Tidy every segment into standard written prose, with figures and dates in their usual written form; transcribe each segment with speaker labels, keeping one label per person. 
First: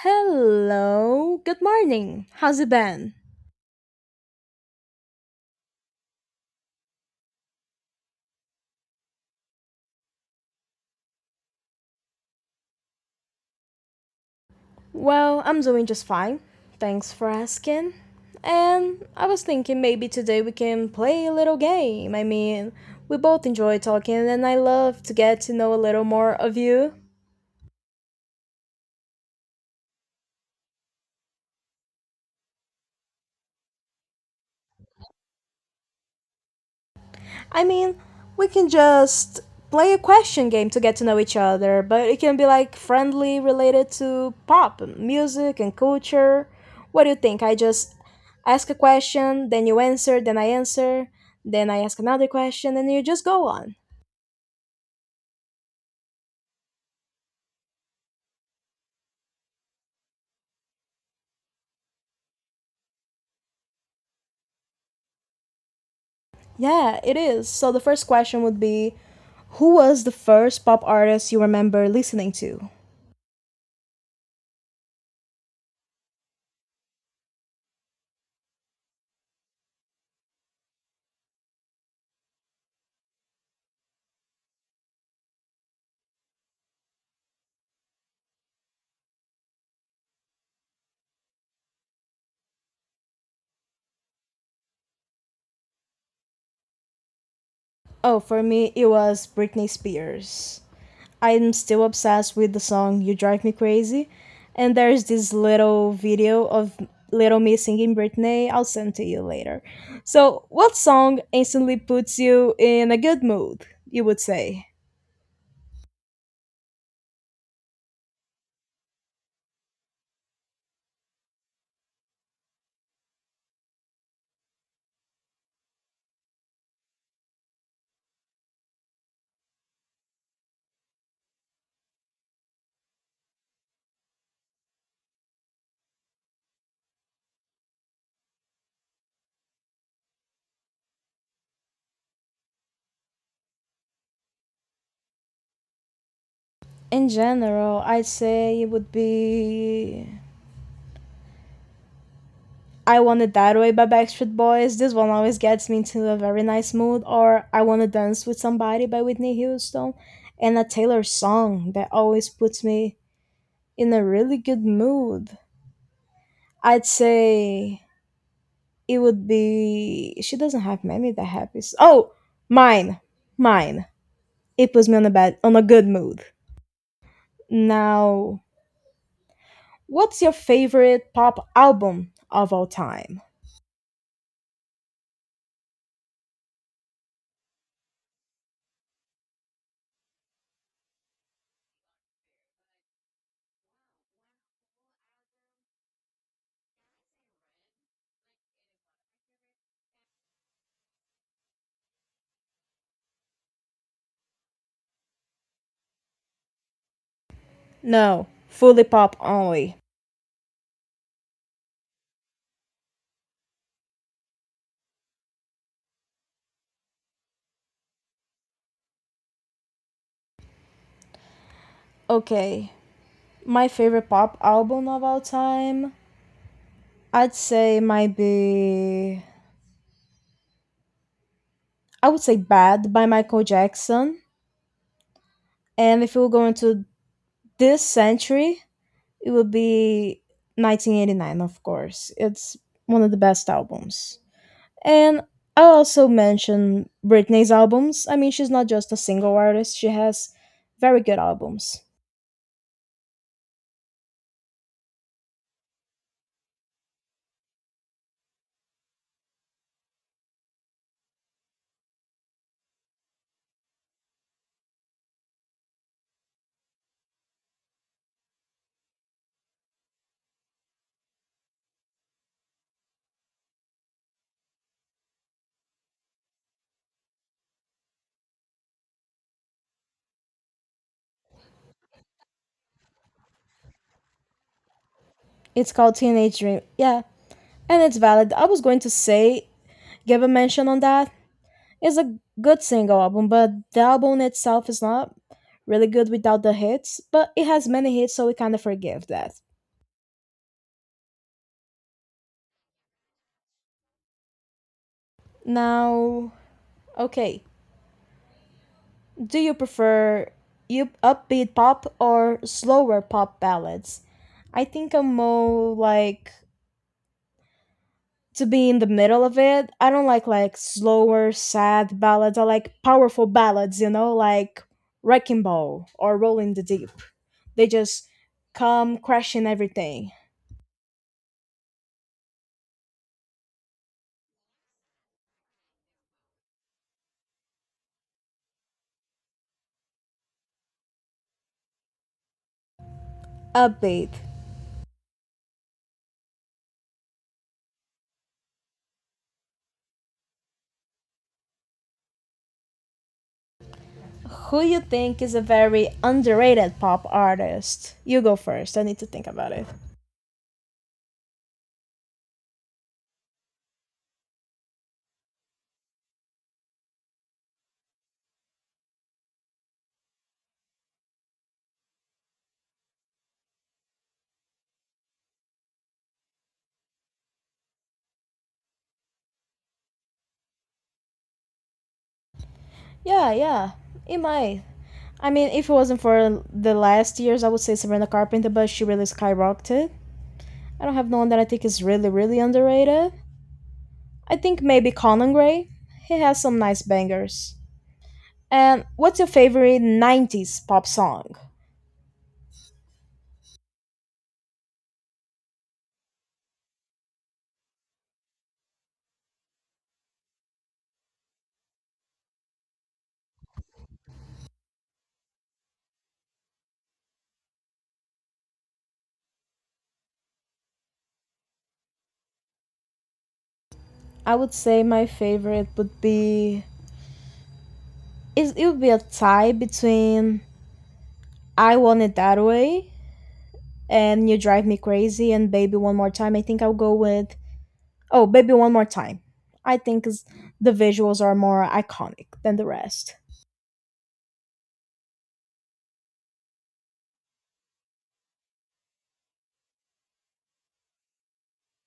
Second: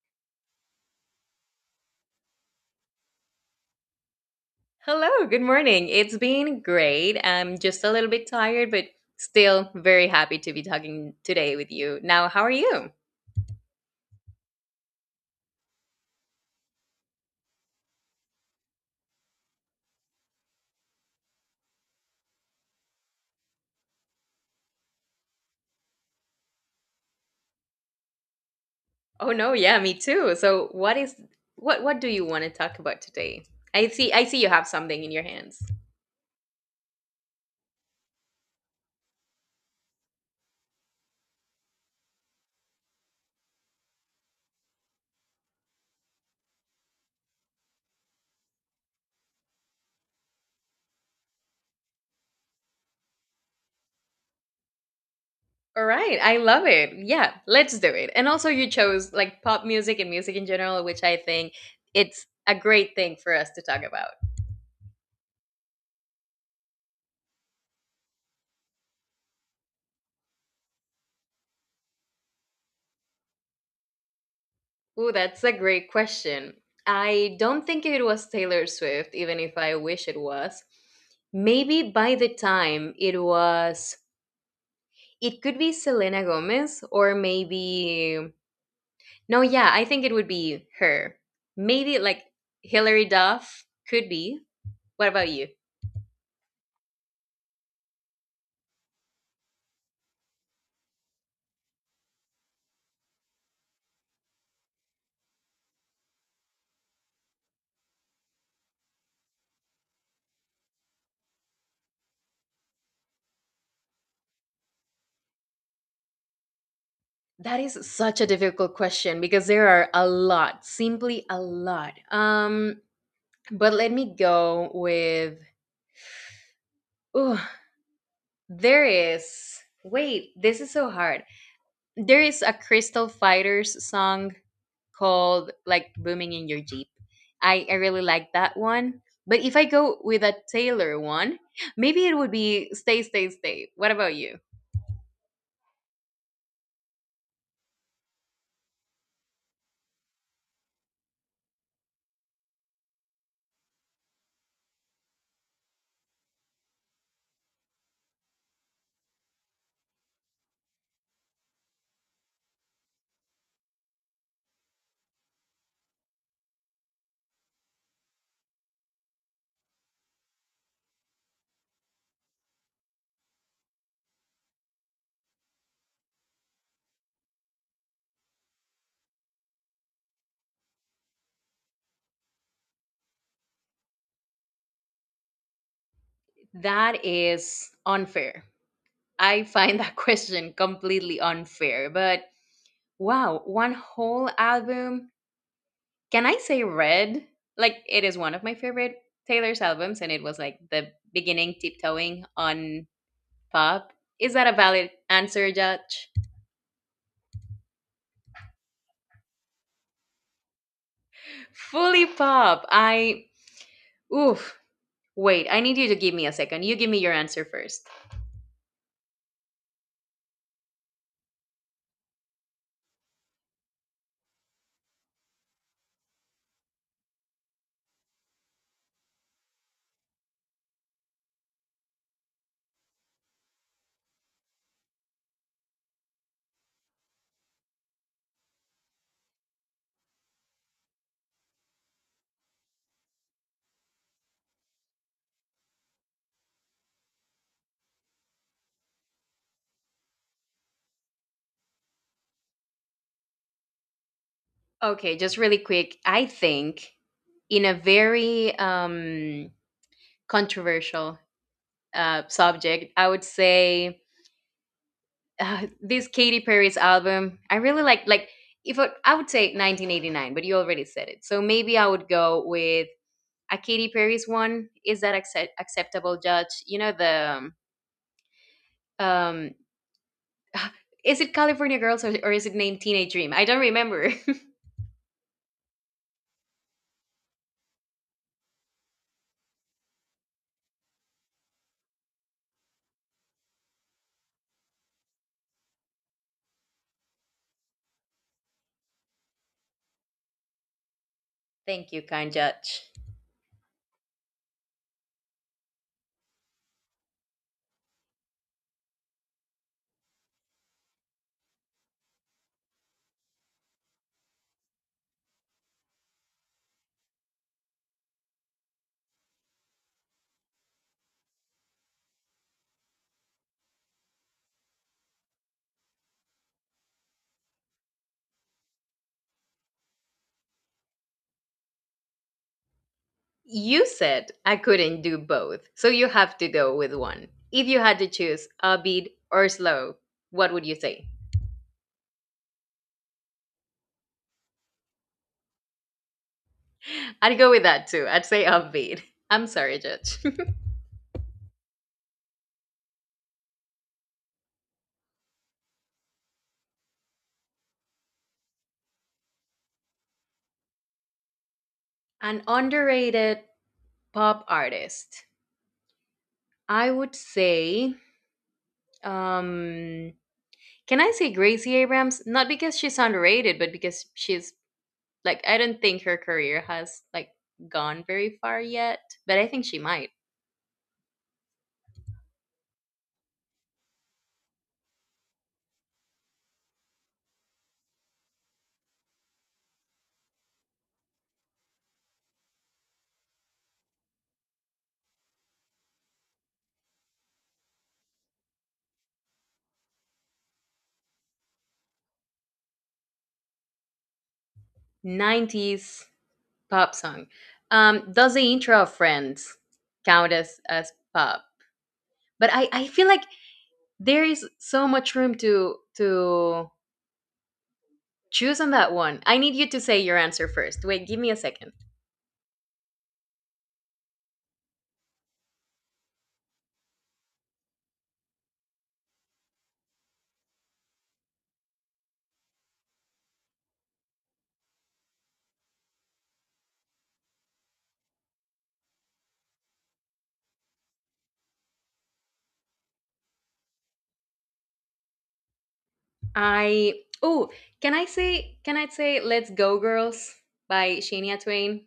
Speaker 1: Hello, good morning. How's it been?
Speaker 2: Hello, good morning. It's been great. I'm just a little bit tired, but still very happy to be talking today with you. Now, how are you?
Speaker 1: Well, I'm doing just fine. Thanks for asking. And I was thinking maybe today we can play a little game. I mean, we both enjoy talking and I love to get to know a little more of you.
Speaker 2: Oh no, yeah, me too. So, what is what do you want to talk about today? I see you have something in your hands.
Speaker 1: I mean, we can just play a question game to get to know each other, but it can be like friendly related to pop, music, and culture. What do you think? I just ask a question, then you answer, then I ask another question, and you just go on.
Speaker 2: All right, I love it. Yeah, let's do it. And also you chose like pop music and music in general, which I think it's a great thing for us to talk about.
Speaker 1: Yeah, it is. So the first question would be, who was the first pop artist you remember listening to?
Speaker 2: Oh, that's a great question. I don't think it was Taylor Swift, even if I wish it was. Maybe by the time it was, it could be Selena Gomez, or maybe, no, yeah, I think it would be her. Maybe like Hilary Duff could be. What about you?
Speaker 1: Oh, for me, it was Britney Spears. I'm still obsessed with the song You Drive Me Crazy. And there's this little video of Little Me singing Britney. I'll send to you later. So, what song instantly puts you in a good mood, you would say?
Speaker 2: That is such a difficult question because there are a lot, simply a lot. But let me go with. Ooh, there is. Wait, this is so hard. There is a Crystal Fighters song called like Booming in Your Jeep. I really like that one. But if I go with a Taylor one, maybe it would be Stay, Stay, Stay. What about you?
Speaker 1: In general, I'd say it would be I Want It That Way by Backstreet Boys. This one always gets me into a very nice mood. Or I Want to Dance with Somebody by Whitney Houston. And a Taylor song that always puts me in a really good mood. I'd say it would be. She doesn't have many that happy. Oh, mine. Mine. It puts me on a good mood. Now, what's your favorite pop album of all time?
Speaker 2: That is unfair. I find that question completely unfair. But wow, one whole album. Can I say Red? Like it is one of my favorite Taylor's albums and it was like the beginning tiptoeing on pop. Is that a valid answer, Judge?
Speaker 1: No, fully pop only.
Speaker 2: Fully pop. I Oof. Wait, I need you to give me a second. You give me your answer first.
Speaker 1: Okay. My favorite pop album of all time, I'd say might be I would say Bad by Michael Jackson. And if we were going to this century, it would be 1989, of course. It's one of the best albums. And I also mention Britney's albums. I mean, she's not just a single artist, she has very good albums.
Speaker 2: Okay, just really quick. I think in a very controversial subject, I would say this Katy Perry's album. I really like if I would say 1989, but you already said it. So maybe I would go with a Katy Perry's one. Is that acceptable, Judge? You know the um, um is it California Girls or is it named Teenage Dream? I don't remember.
Speaker 1: It's called Teenage Dream. Yeah, and it's valid. I was going to say, give a mention on that. It's a good single album, but the album itself is not really good without the hits, but it has many hits, so we kind of forgive that.
Speaker 2: Thank you, kind judge.
Speaker 1: Now, okay, do you prefer you upbeat pop or slower pop ballads? I think I'm more like to be in the middle of it. I don't like slower, sad ballads. I like powerful ballads, like Wrecking Ball or Rolling the Deep. They just come crashing everything.
Speaker 2: You said I couldn't do both, so you have to go with one. If you had to choose upbeat or slow, what would you say?
Speaker 1: Upbeat.
Speaker 2: I'd go with that too. I'd say upbeat. I'm sorry, judge.
Speaker 1: Who you think is a very underrated pop artist? You go first. I need to think about it.
Speaker 2: An underrated pop artist. I would say, um, can I say Gracie Abrams? Not because she's underrated, but because she's like, I don't think her career has like gone very far yet, but I think she might.
Speaker 1: Yeah, yeah. It might. I mean, if it wasn't for the last years, I would say Sabrina Carpenter, but she really skyrocketed. I don't have no one that I think is really, really underrated. I think maybe Conan Gray. He has some nice bangers. And what's your favorite 90s pop song?
Speaker 2: 90s pop song. Does the intro of Friends count as pop? But I feel like there is so much room to choose on that one. I need you to say your answer first. Wait, give me a second.
Speaker 1: I would say my favorite would be. It would be a tie between I Want It That Way and You Drive Me Crazy and Baby One More Time. I think I'll go with oh, Baby One More Time. I think is the visuals are more iconic than the rest.
Speaker 2: I oh, can I say Let's Go Girls by Shania Twain?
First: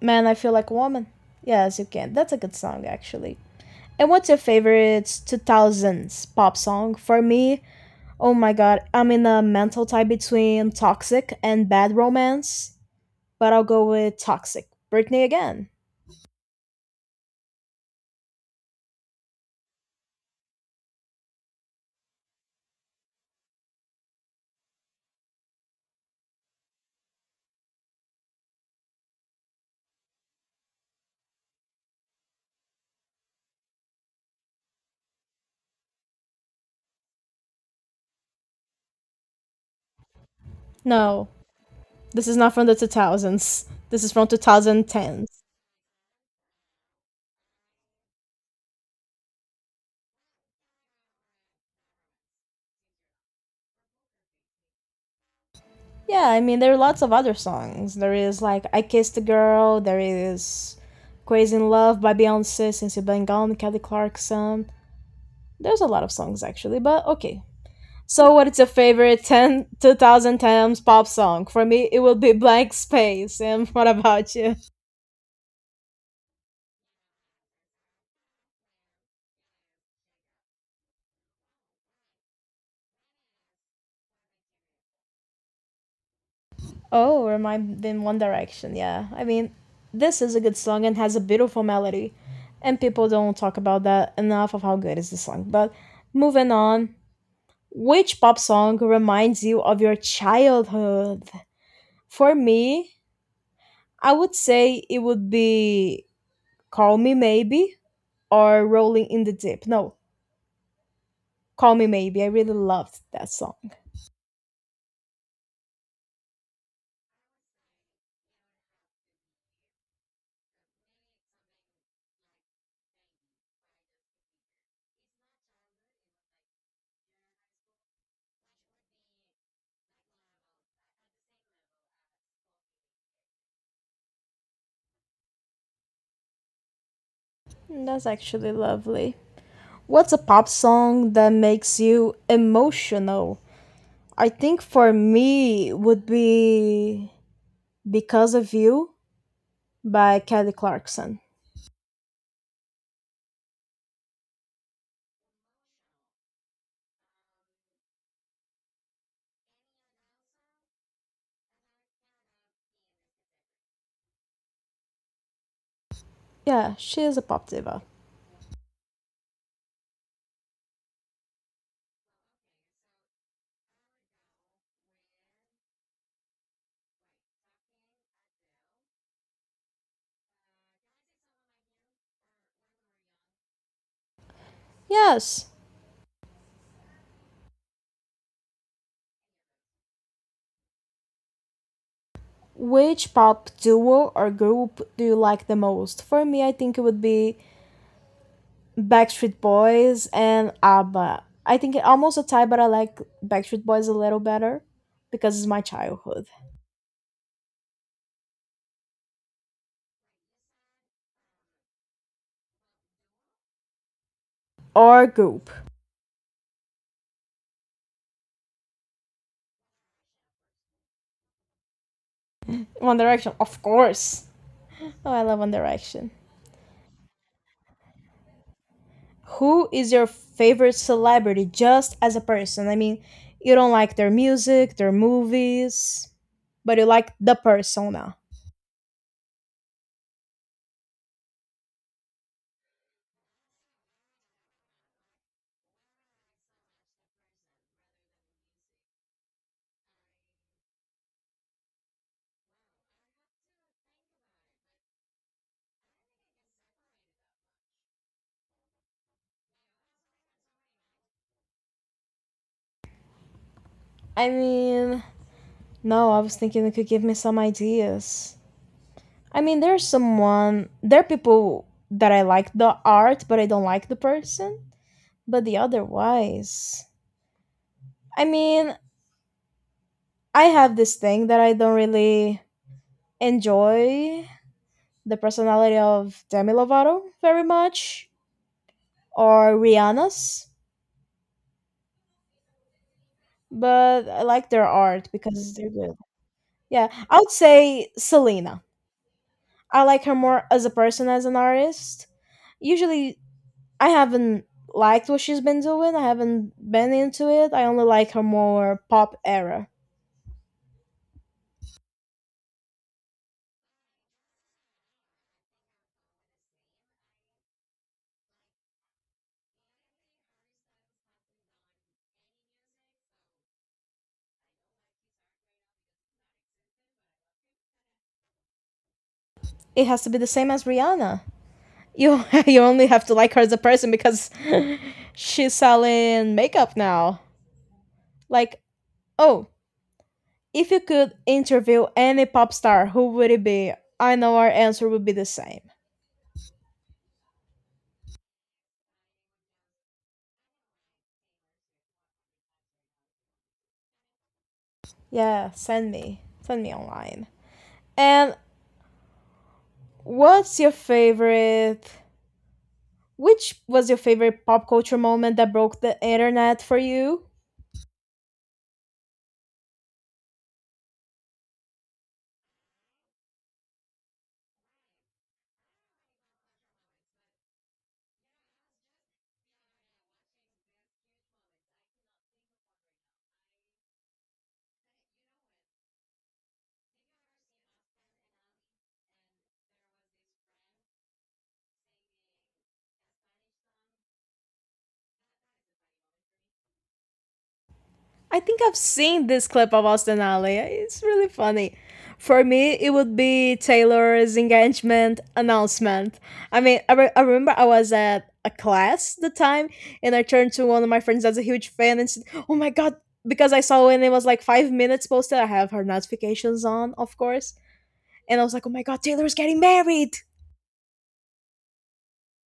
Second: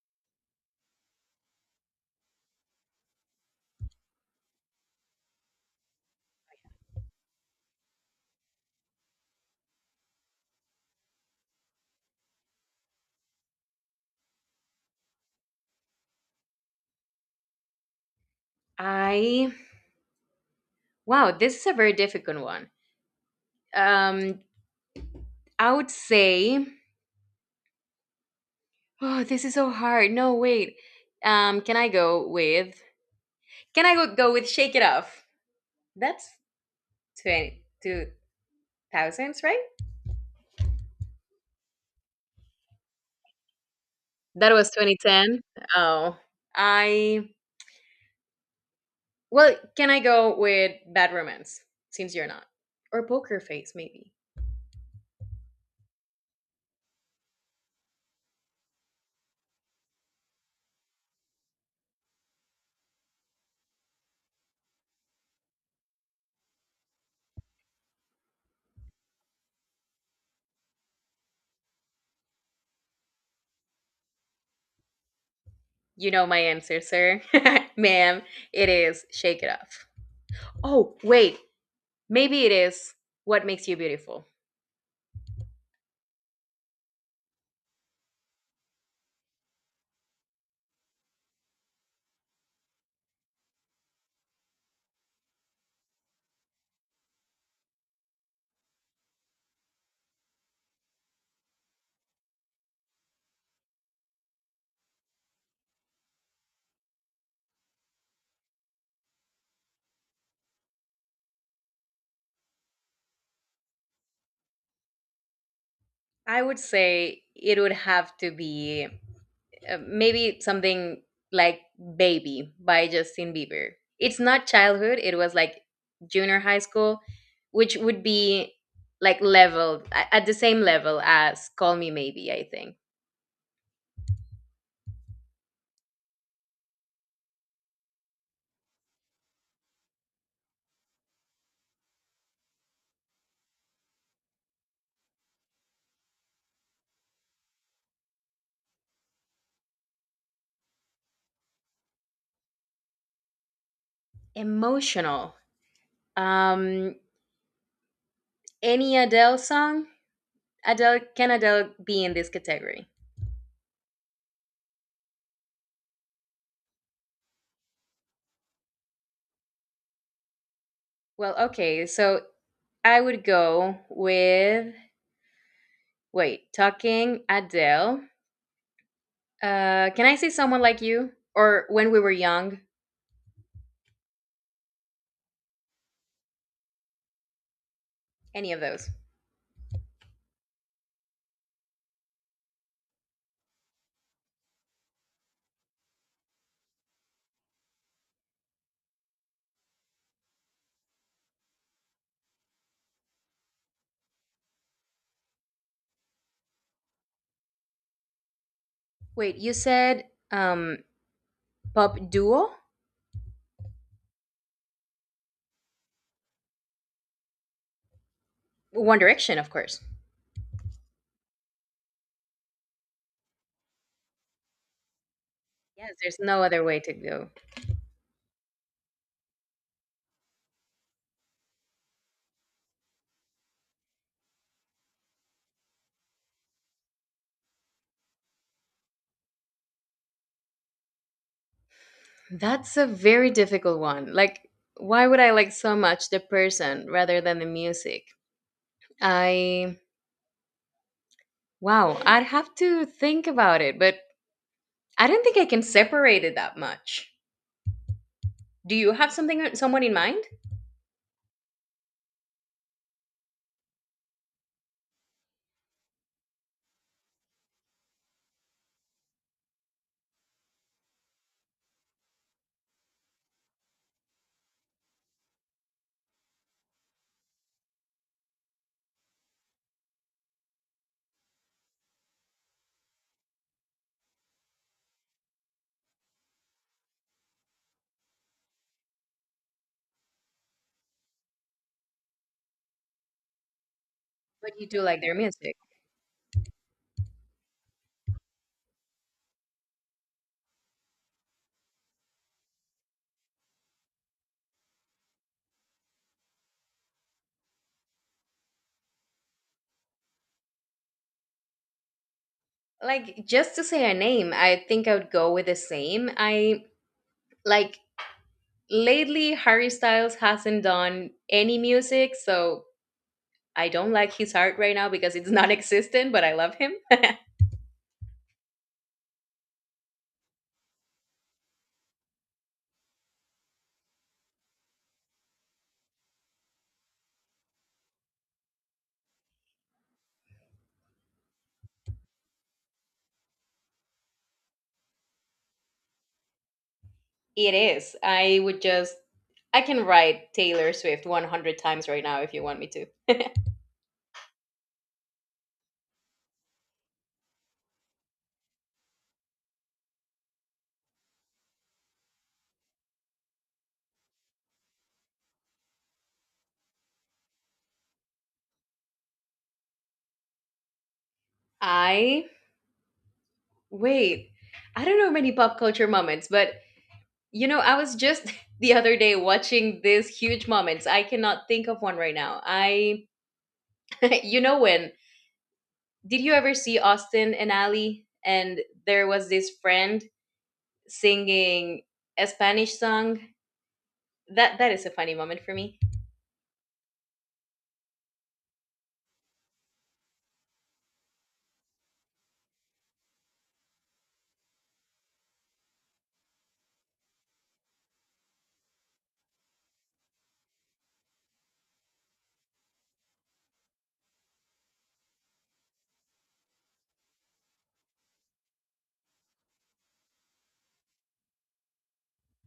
Speaker 1: Man, I feel like a woman. Yes, you can. That's a good song actually. And what's your favorite 2000s pop song? For me, oh my god, I'm in a mental tie between Toxic and Bad Romance, but I'll go with Toxic. Britney again.
Speaker 2: I Wow, this is a very difficult one. Um I would say, oh, this is so hard. No, wait. Um can I go with Can I go with Shake It Off? That's 20 2000s, right?
Speaker 1: No, this is not from the 2000s. This is from
Speaker 2: That was 2010.
Speaker 1: 2010s.
Speaker 2: Oh. I can I go with Bad Romance since you're not, or Poker Face maybe?
Speaker 1: Yeah, I mean, there are lots of other songs. There is like I Kissed a Girl, there is Crazy in Love by Beyonce, Since You've Been Gone, Kelly Clarkson. There's a lot of songs actually, but okay. So, what is your favorite 10 2010s pop song? For me, it will be Blank Space. And what about you?
Speaker 2: You know my answer, sir. Ma'am, it is Shake It Off. Oh, wait. Maybe it is What Makes You Beautiful.
Speaker 1: Oh, remind in One Direction. Yeah, I mean, this is a good song and has a beautiful melody, and people don't talk about that enough of how good is the song. But moving on, which pop song reminds you of your childhood? For me, I would say it would be Call Me Maybe or Rolling in the Deep. No, Call Me Maybe. I really loved that song.
Speaker 2: I would say it would have to be maybe something like Baby by Justin Bieber. It's not childhood, it was like junior high school, which would be like leveled at the same level as Call Me Maybe, I think.
Speaker 1: That's actually lovely. What's a pop song that makes you emotional? I think for me would be Because of You by Kelly Clarkson.
Speaker 2: Emotional. Um any Adele song? Adele, can Adele be in this category?
Speaker 1: Yeah, she is a pop diva.
Speaker 2: Well, okay, so I would go with, wait, talking Adele. Can I say someone like you or when we were young?
Speaker 1: Yes.
Speaker 2: Any of those?
Speaker 1: Which pop duo or group do you like the most? For me, I think it would be Backstreet Boys and ABBA. I think it almost a tie, but I like Backstreet Boys a little better because it's my childhood.
Speaker 2: Wait, you said um pop duo?
Speaker 1: Or group.
Speaker 2: One Direction, of course.
Speaker 1: One Direction, of course. Oh, I love One
Speaker 2: Yes,
Speaker 1: Direction.
Speaker 2: there's no other way to go.
Speaker 1: Who is your favorite celebrity just as a person? I mean, you don't like their music, their movies, but you like the persona.
Speaker 2: That's a very difficult one. Like, why would I like so much the person rather than the music? I Wow, I'd have to think about it, but I don't think I can separate it that much. Do you have something someone in mind?
Speaker 1: I mean, no, I was thinking you could give me some ideas. I mean, there's someone, there are people that I like the art, but I don't like the person. But the otherwise, I mean, I have this thing that I don't really enjoy the personality of Demi Lovato very much or Rihanna's, but I like
Speaker 2: What do
Speaker 1: their
Speaker 2: you do like
Speaker 1: art
Speaker 2: their
Speaker 1: because
Speaker 2: music?
Speaker 1: they're good. Yeah, I would say Selena. I like her more as a person, as an artist usually I haven't liked what she's been doing. I haven't been into it. I only like her more pop era.
Speaker 2: Like just to say a name, I think I would go with the same. I like Lately Harry Styles hasn't done any music, so I don't like his art right now because it's non existent, but I love him.
Speaker 1: It has to be the same as Rihanna. You you only have to like her as a person because she's selling makeup now. Like, oh, if you could interview any pop star, who would it be? I know our answer would be the same.
Speaker 2: It is. I would just I can write Taylor Swift 100 times right now if you want me to.
Speaker 1: Yeah, send me. Send me online. And what's your favorite which was your favorite pop culture moment that broke the internet for you?
Speaker 2: I Wait. I don't know many pop culture moments, but I was just the other day watching these huge moments. I cannot think of one right now. When did you ever see Austin and Ali? And there was this friend singing a Spanish song. That is a funny moment for me.
Speaker 1: I think I've seen this clip of Austin Alley. It's really funny. For me, it would be Taylor's engagement announcement. I mean, I remember I was at a class the time, and I turned to one of my friends that's a huge fan and said, "Oh my god!" Because I saw when it was like 5 minutes posted. I have her notifications on, of course, and I was like, "Oh my god, Taylor's getting married!"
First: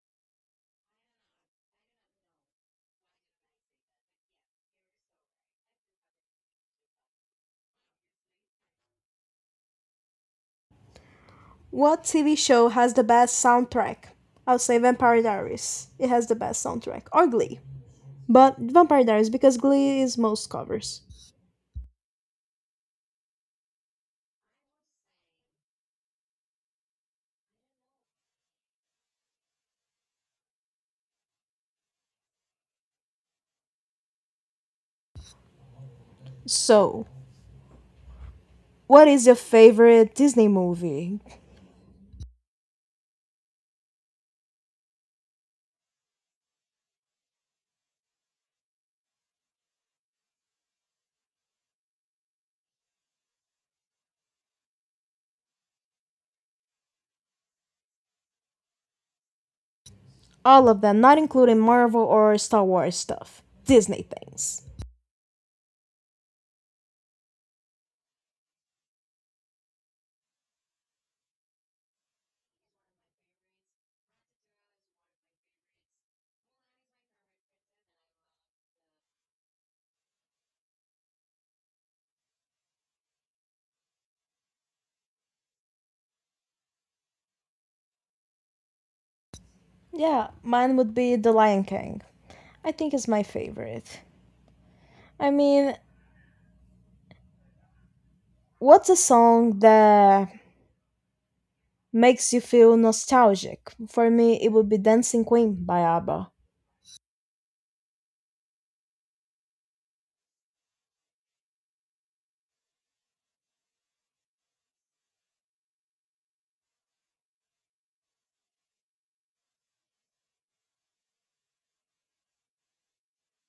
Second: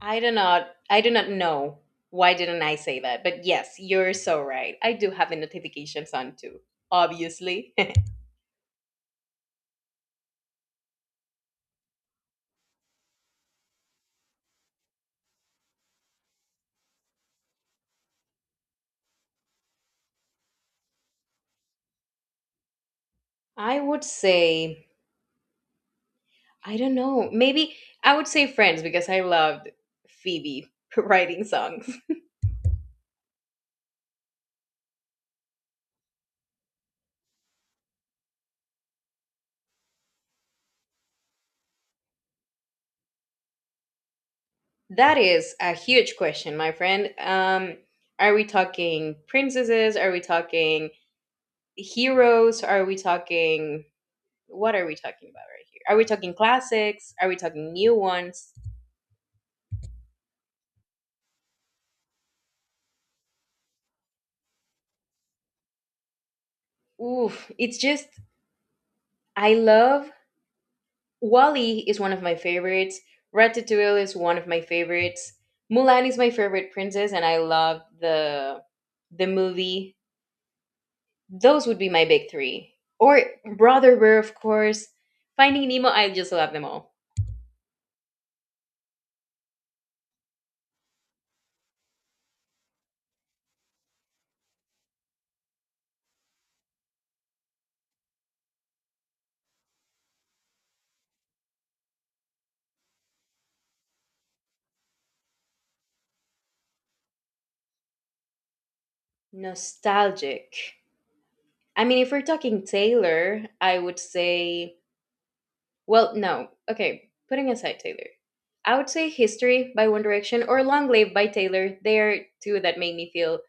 Speaker 2: I do not know why didn't I say that. But yes, you're so right. I do have the notifications on too. Obviously,
Speaker 1: What TV show has the best soundtrack? I'll say Vampire Diaries. It has the best soundtrack. Or Glee. But Vampire Diaries, because Glee is most covers.
Speaker 2: I would say I don't know. Maybe I would say Friends because I loved Phoebe writing songs.
Speaker 1: So, what is your favorite Disney movie?
Speaker 2: That is a huge question, my friend. Are we talking princesses? Are we talking heroes? Are we talking what are we talking about right here? Are we talking classics? Are we talking new ones?
Speaker 1: All of them, not including Marvel or Star Wars stuff. Disney things.
Speaker 2: Oof! It's just I love Wally is one of my favorites. Ratatouille is one of my favorites. Mulan is my favorite princess, and I love the the movie. Those would be my big three. Or Brother Were, of course. Finding Nemo, I just love them all.
Speaker 1: Yeah, mine would be The Lion King. I think it's my favorite. I mean, what's a song that makes you feel nostalgic? For me, it would be Dancing Queen by ABBA.
Speaker 2: Nostalgic. I mean, if we're talking Taylor, I would say, well, no. Okay, putting aside Taylor, I would say History by One Direction or Long Live by Taylor. They are two that make me feel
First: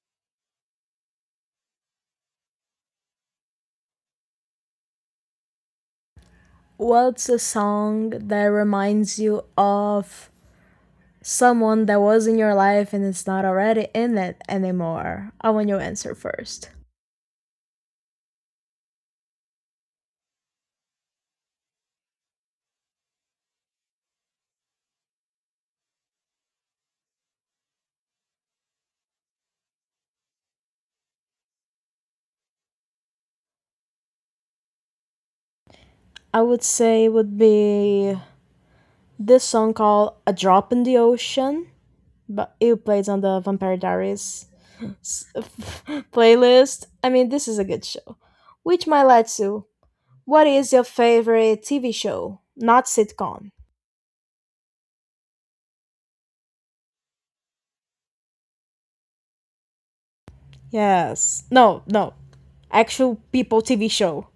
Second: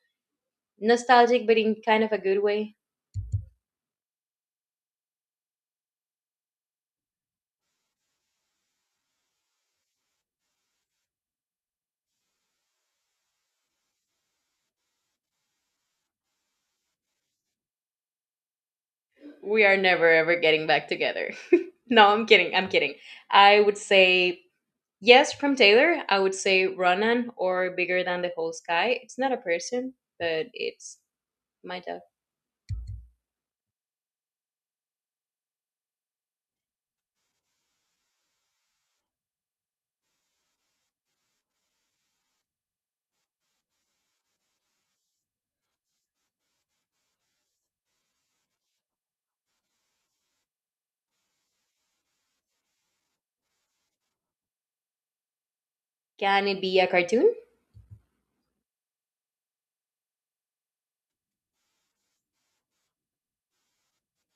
Speaker 2: nostalgic, but in kind of a good way.
Speaker 1: What's a song that reminds you of someone that was in your life and it's not already in it anymore? I want your answer first.
Speaker 2: We are never ever getting back together. No, I'm kidding. I'm kidding. I would say, yes, from Taylor, I would say Ronan or Bigger Than the Whole Sky. It's not a person, but it's my dog.
Speaker 1: I would say it would be this song called A Drop in the Ocean, but it plays on the Vampire Diaries playlist. I mean, this is a good show. Which Mailetsu, what is your favorite TV show? Not sitcom.
Speaker 2: Can it be a cartoon?
Speaker 1: Yes. No, no. Actual people TV show.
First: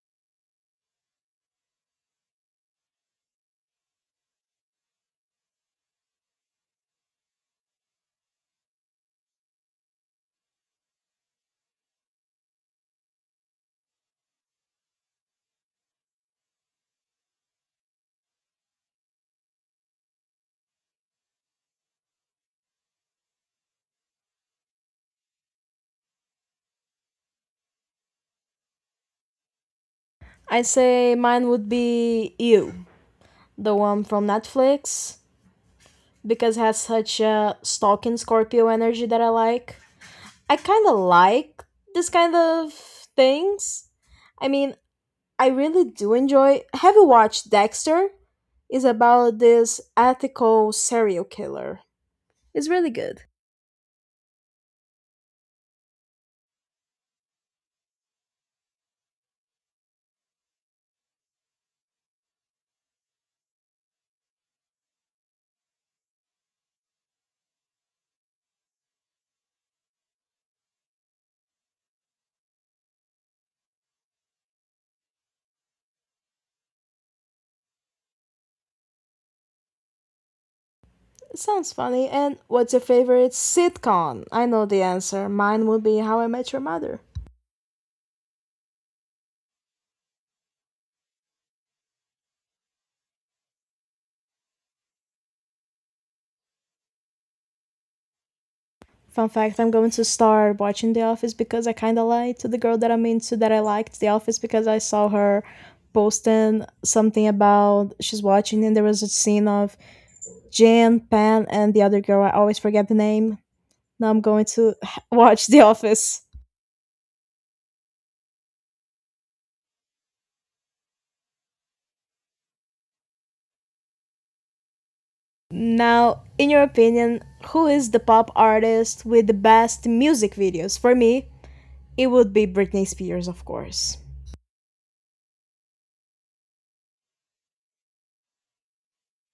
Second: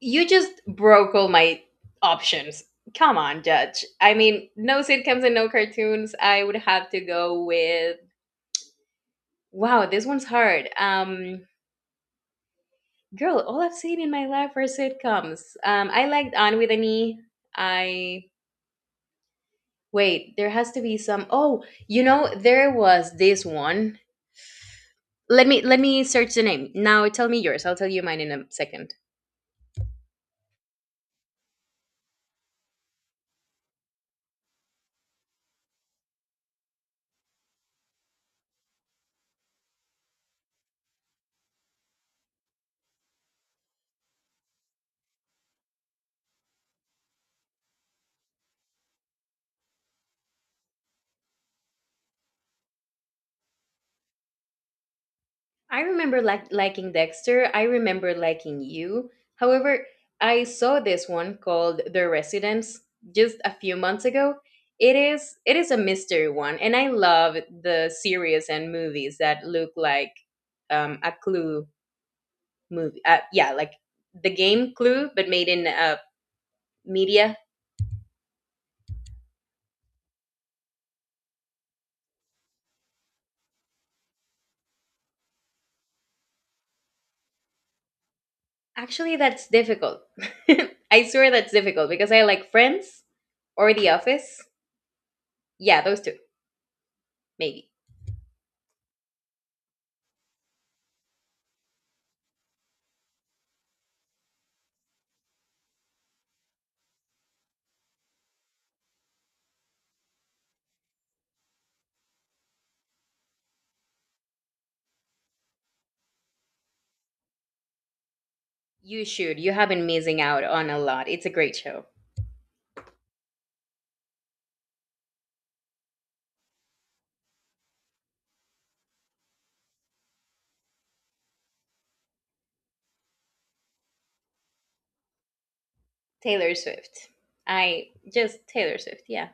Speaker 2: You just broke all my options. Come on, Judge. I mean, no sitcoms and no cartoons. I would have to go with. Wow, this one's hard. Girl, all I've seen in my life are sitcoms. I liked On with an E. I Wait. There has to be some. Oh, there was this one, let me search the name. Now tell me yours, I'll tell you mine in a second.
Speaker 1: I say mine would be You, the one from Netflix, because it has such a stalking Scorpio energy that I like. I kind of like this kind of things. I mean, I really do enjoy. Have you watched Dexter? It's about this ethical serial killer. It's really good.
Speaker 2: I remember like liking Dexter. I remember liking You, however, I saw this one called The Residence just a few months ago. It is a mystery one, and I love the series and movies that look like, a clue movie, yeah, like the game Clue, but made in, media.
Speaker 1: It sounds funny. And what's your favorite sitcom? I know the answer. Mine would be How I Met Your Mother.
Speaker 2: Actually, that's difficult. I swear that's difficult because I like Friends or The Office. Yeah, those two, maybe.
Speaker 1: Fun fact, I'm going to start watching The Office because I kind of lied to the girl that I'm into that I liked The Office because I saw her posting something about she's watching and there was a scene of Jan, Pan, and the other girl. I always forget the name. Now I'm going to watch The Office.
Speaker 2: You should. You have been missing out on a lot. It's a great show.
Speaker 1: Now, in your opinion, who is the pop artist with the best music videos? For me, it would be Britney Spears, of course.
Speaker 2: Taylor Swift. I just Taylor Swift, yeah.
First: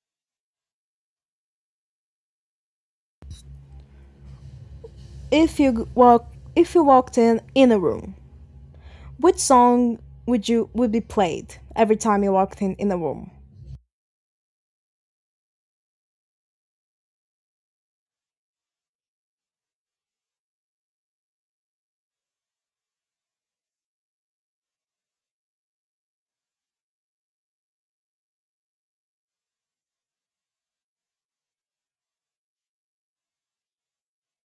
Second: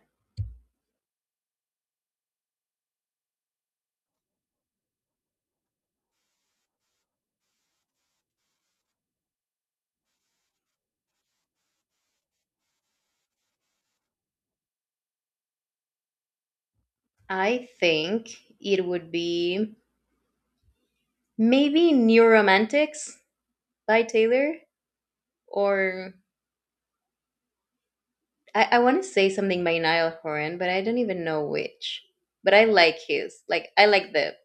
Speaker 1: If you walk if you walked in a room, which song would be played every time you walked in a room?
Speaker 2: I think it would be maybe New Romantics by Taylor, or I want to say something by Niall Horan, but I don't even know which. But I like the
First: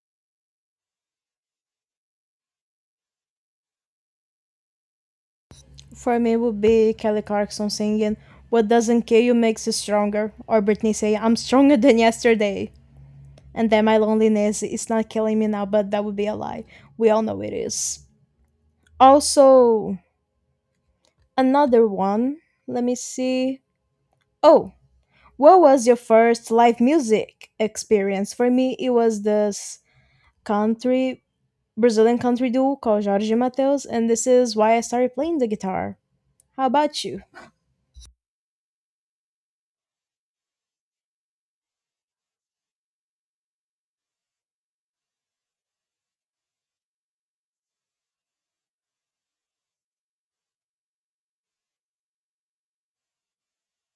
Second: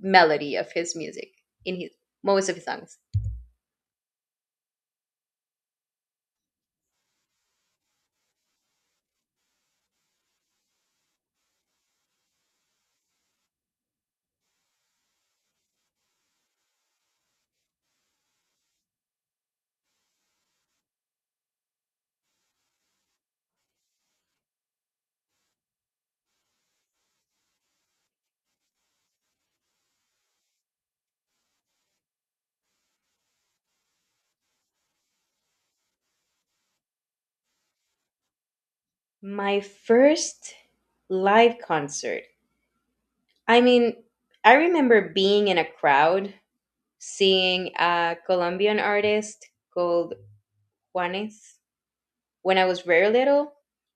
Speaker 2: melody of his music in his most of his songs.
Speaker 1: For me, it would be Kelly Clarkson singing "What Doesn't Kill You Makes You Stronger," or Britney saying "I'm stronger than yesterday," and then my loneliness is not killing me now, but that would be a lie. We all know it is. Also, another one. Let me see. Oh, what was your first live music experience? For me, it was this country Brazilian country duo called Jorge Mateus, and this is why I started playing the guitar. How about you?
Speaker 2: My first live concert. I mean, I remember being in a crowd seeing a Colombian artist called Juanes when I was very little.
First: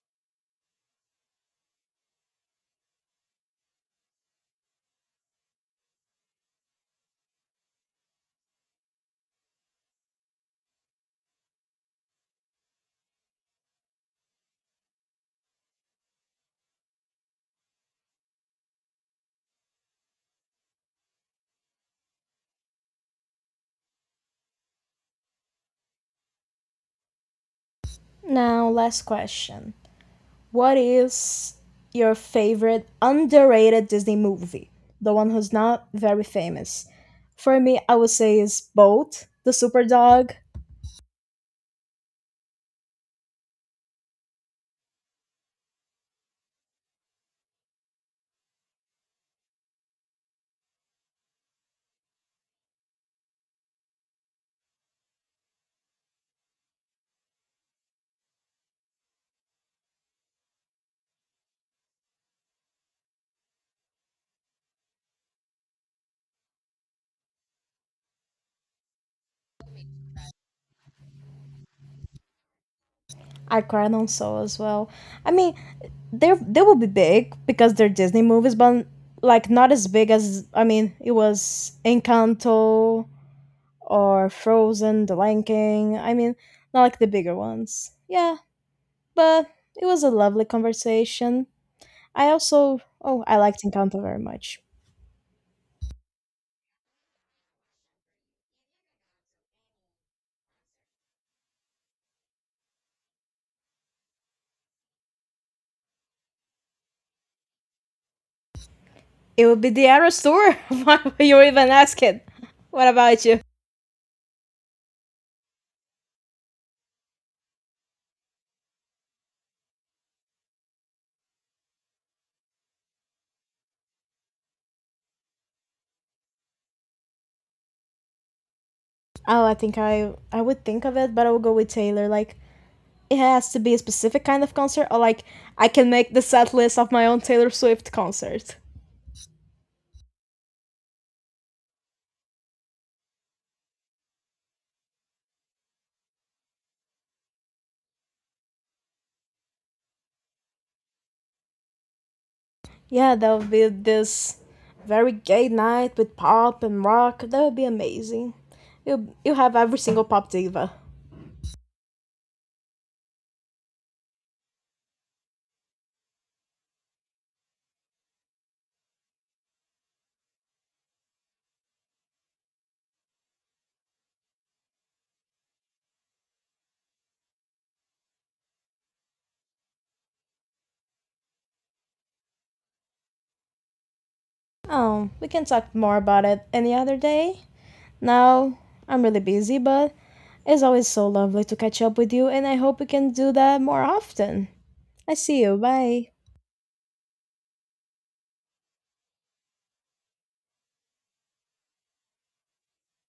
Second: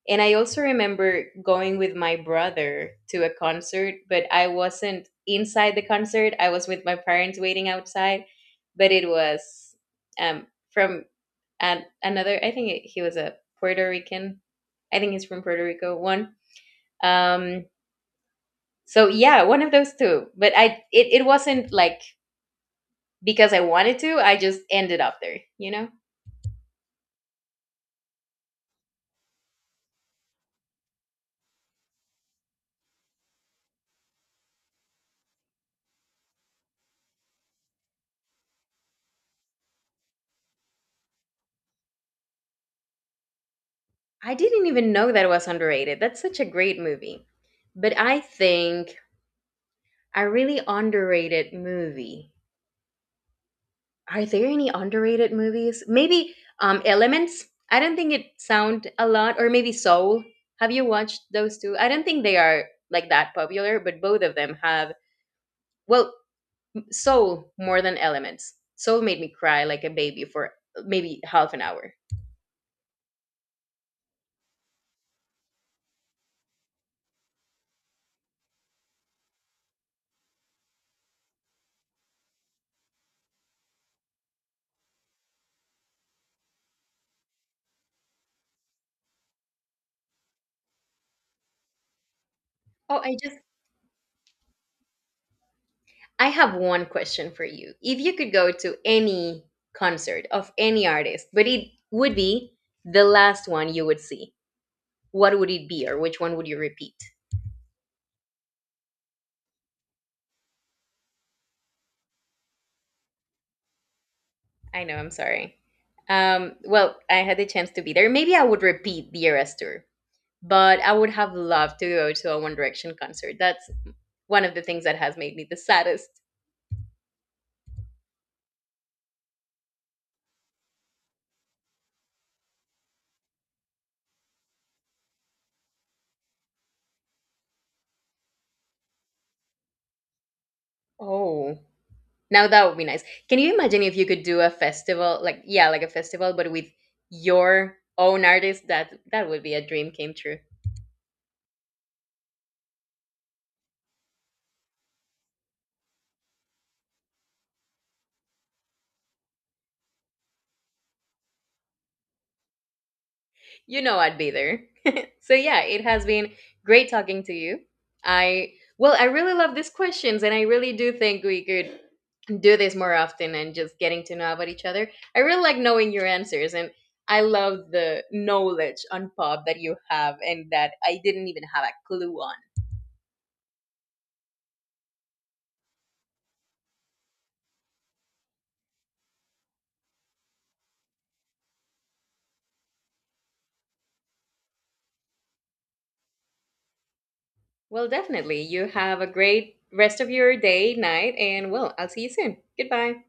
Speaker 2: And I also remember going with my brother to a concert, but I wasn't inside the concert. I was with my parents waiting outside. But it was from another, I think he was a Puerto Rican. I think he's from Puerto Rico, one. Um, so yeah, one of those two. But it wasn't like because I wanted to. I just ended up there, you know?
Speaker 1: Now, last question. What is your favorite underrated Disney movie? The one who's not very famous. For me, I would say is both the Superdog.
Speaker 2: I didn't even know that was underrated. That's such a great movie. But I think a really underrated movie. Are there any underrated movies? Maybe Elements. I don't think it sound a lot or maybe Soul. Have you watched those two? I don't think they are like that popular, but both of them have, well, Soul more than Elements. Soul made me cry like a baby for maybe half an hour.
Speaker 1: I cried on Soul as well. I mean, they will be big because they're Disney movies, but like not as big as I mean, it was Encanto, or Frozen, The Lion King. I mean, not like the bigger ones. Yeah, but it was a lovely conversation. I also,
Speaker 2: Oh,
Speaker 1: oh, I liked Encanto very much.
Speaker 2: I have one question for you. If you could go to any concert of any artist, but it would be the last one you would see, what would it be, or which one would you repeat?
Speaker 1: It would be the Arrow store. Why were you even asking? What about you?
Speaker 2: I know, I'm sorry. Well, I had the chance to be there. Maybe I would repeat the Eras tour, but I would have loved to go to a One Direction concert. That's one of the things that has made me the saddest.
Speaker 1: Oh, I think I would think of it, but I would go with Taylor. Like it has to be a specific kind of concert, or like I can make the set list of my own Taylor Swift concert.
Speaker 2: Oh. Now that would be nice. Can you imagine if you could do a festival, like, yeah, like a festival, but with your own artist? That would be a dream came true.
Speaker 1: Yeah, that would be this very gay night with pop and rock. That would be amazing. You have every single pop diva.
Speaker 2: You know, I'd be there. So, yeah, it has been great talking to you. I really love these questions, and I really do think we could do this more often and just getting to know about each other. I really like knowing your answers, and I love the knowledge on pop that you have and that I didn't even have a clue on.
Speaker 1: Oh, we can talk more about it any other day. Now I'm really busy, but it's always so lovely to catch up with you, and I hope we can do that more often. I see you. Bye.
Speaker 2: Well, definitely. You have a great rest of your day, night, and well, I'll see you soon. Goodbye.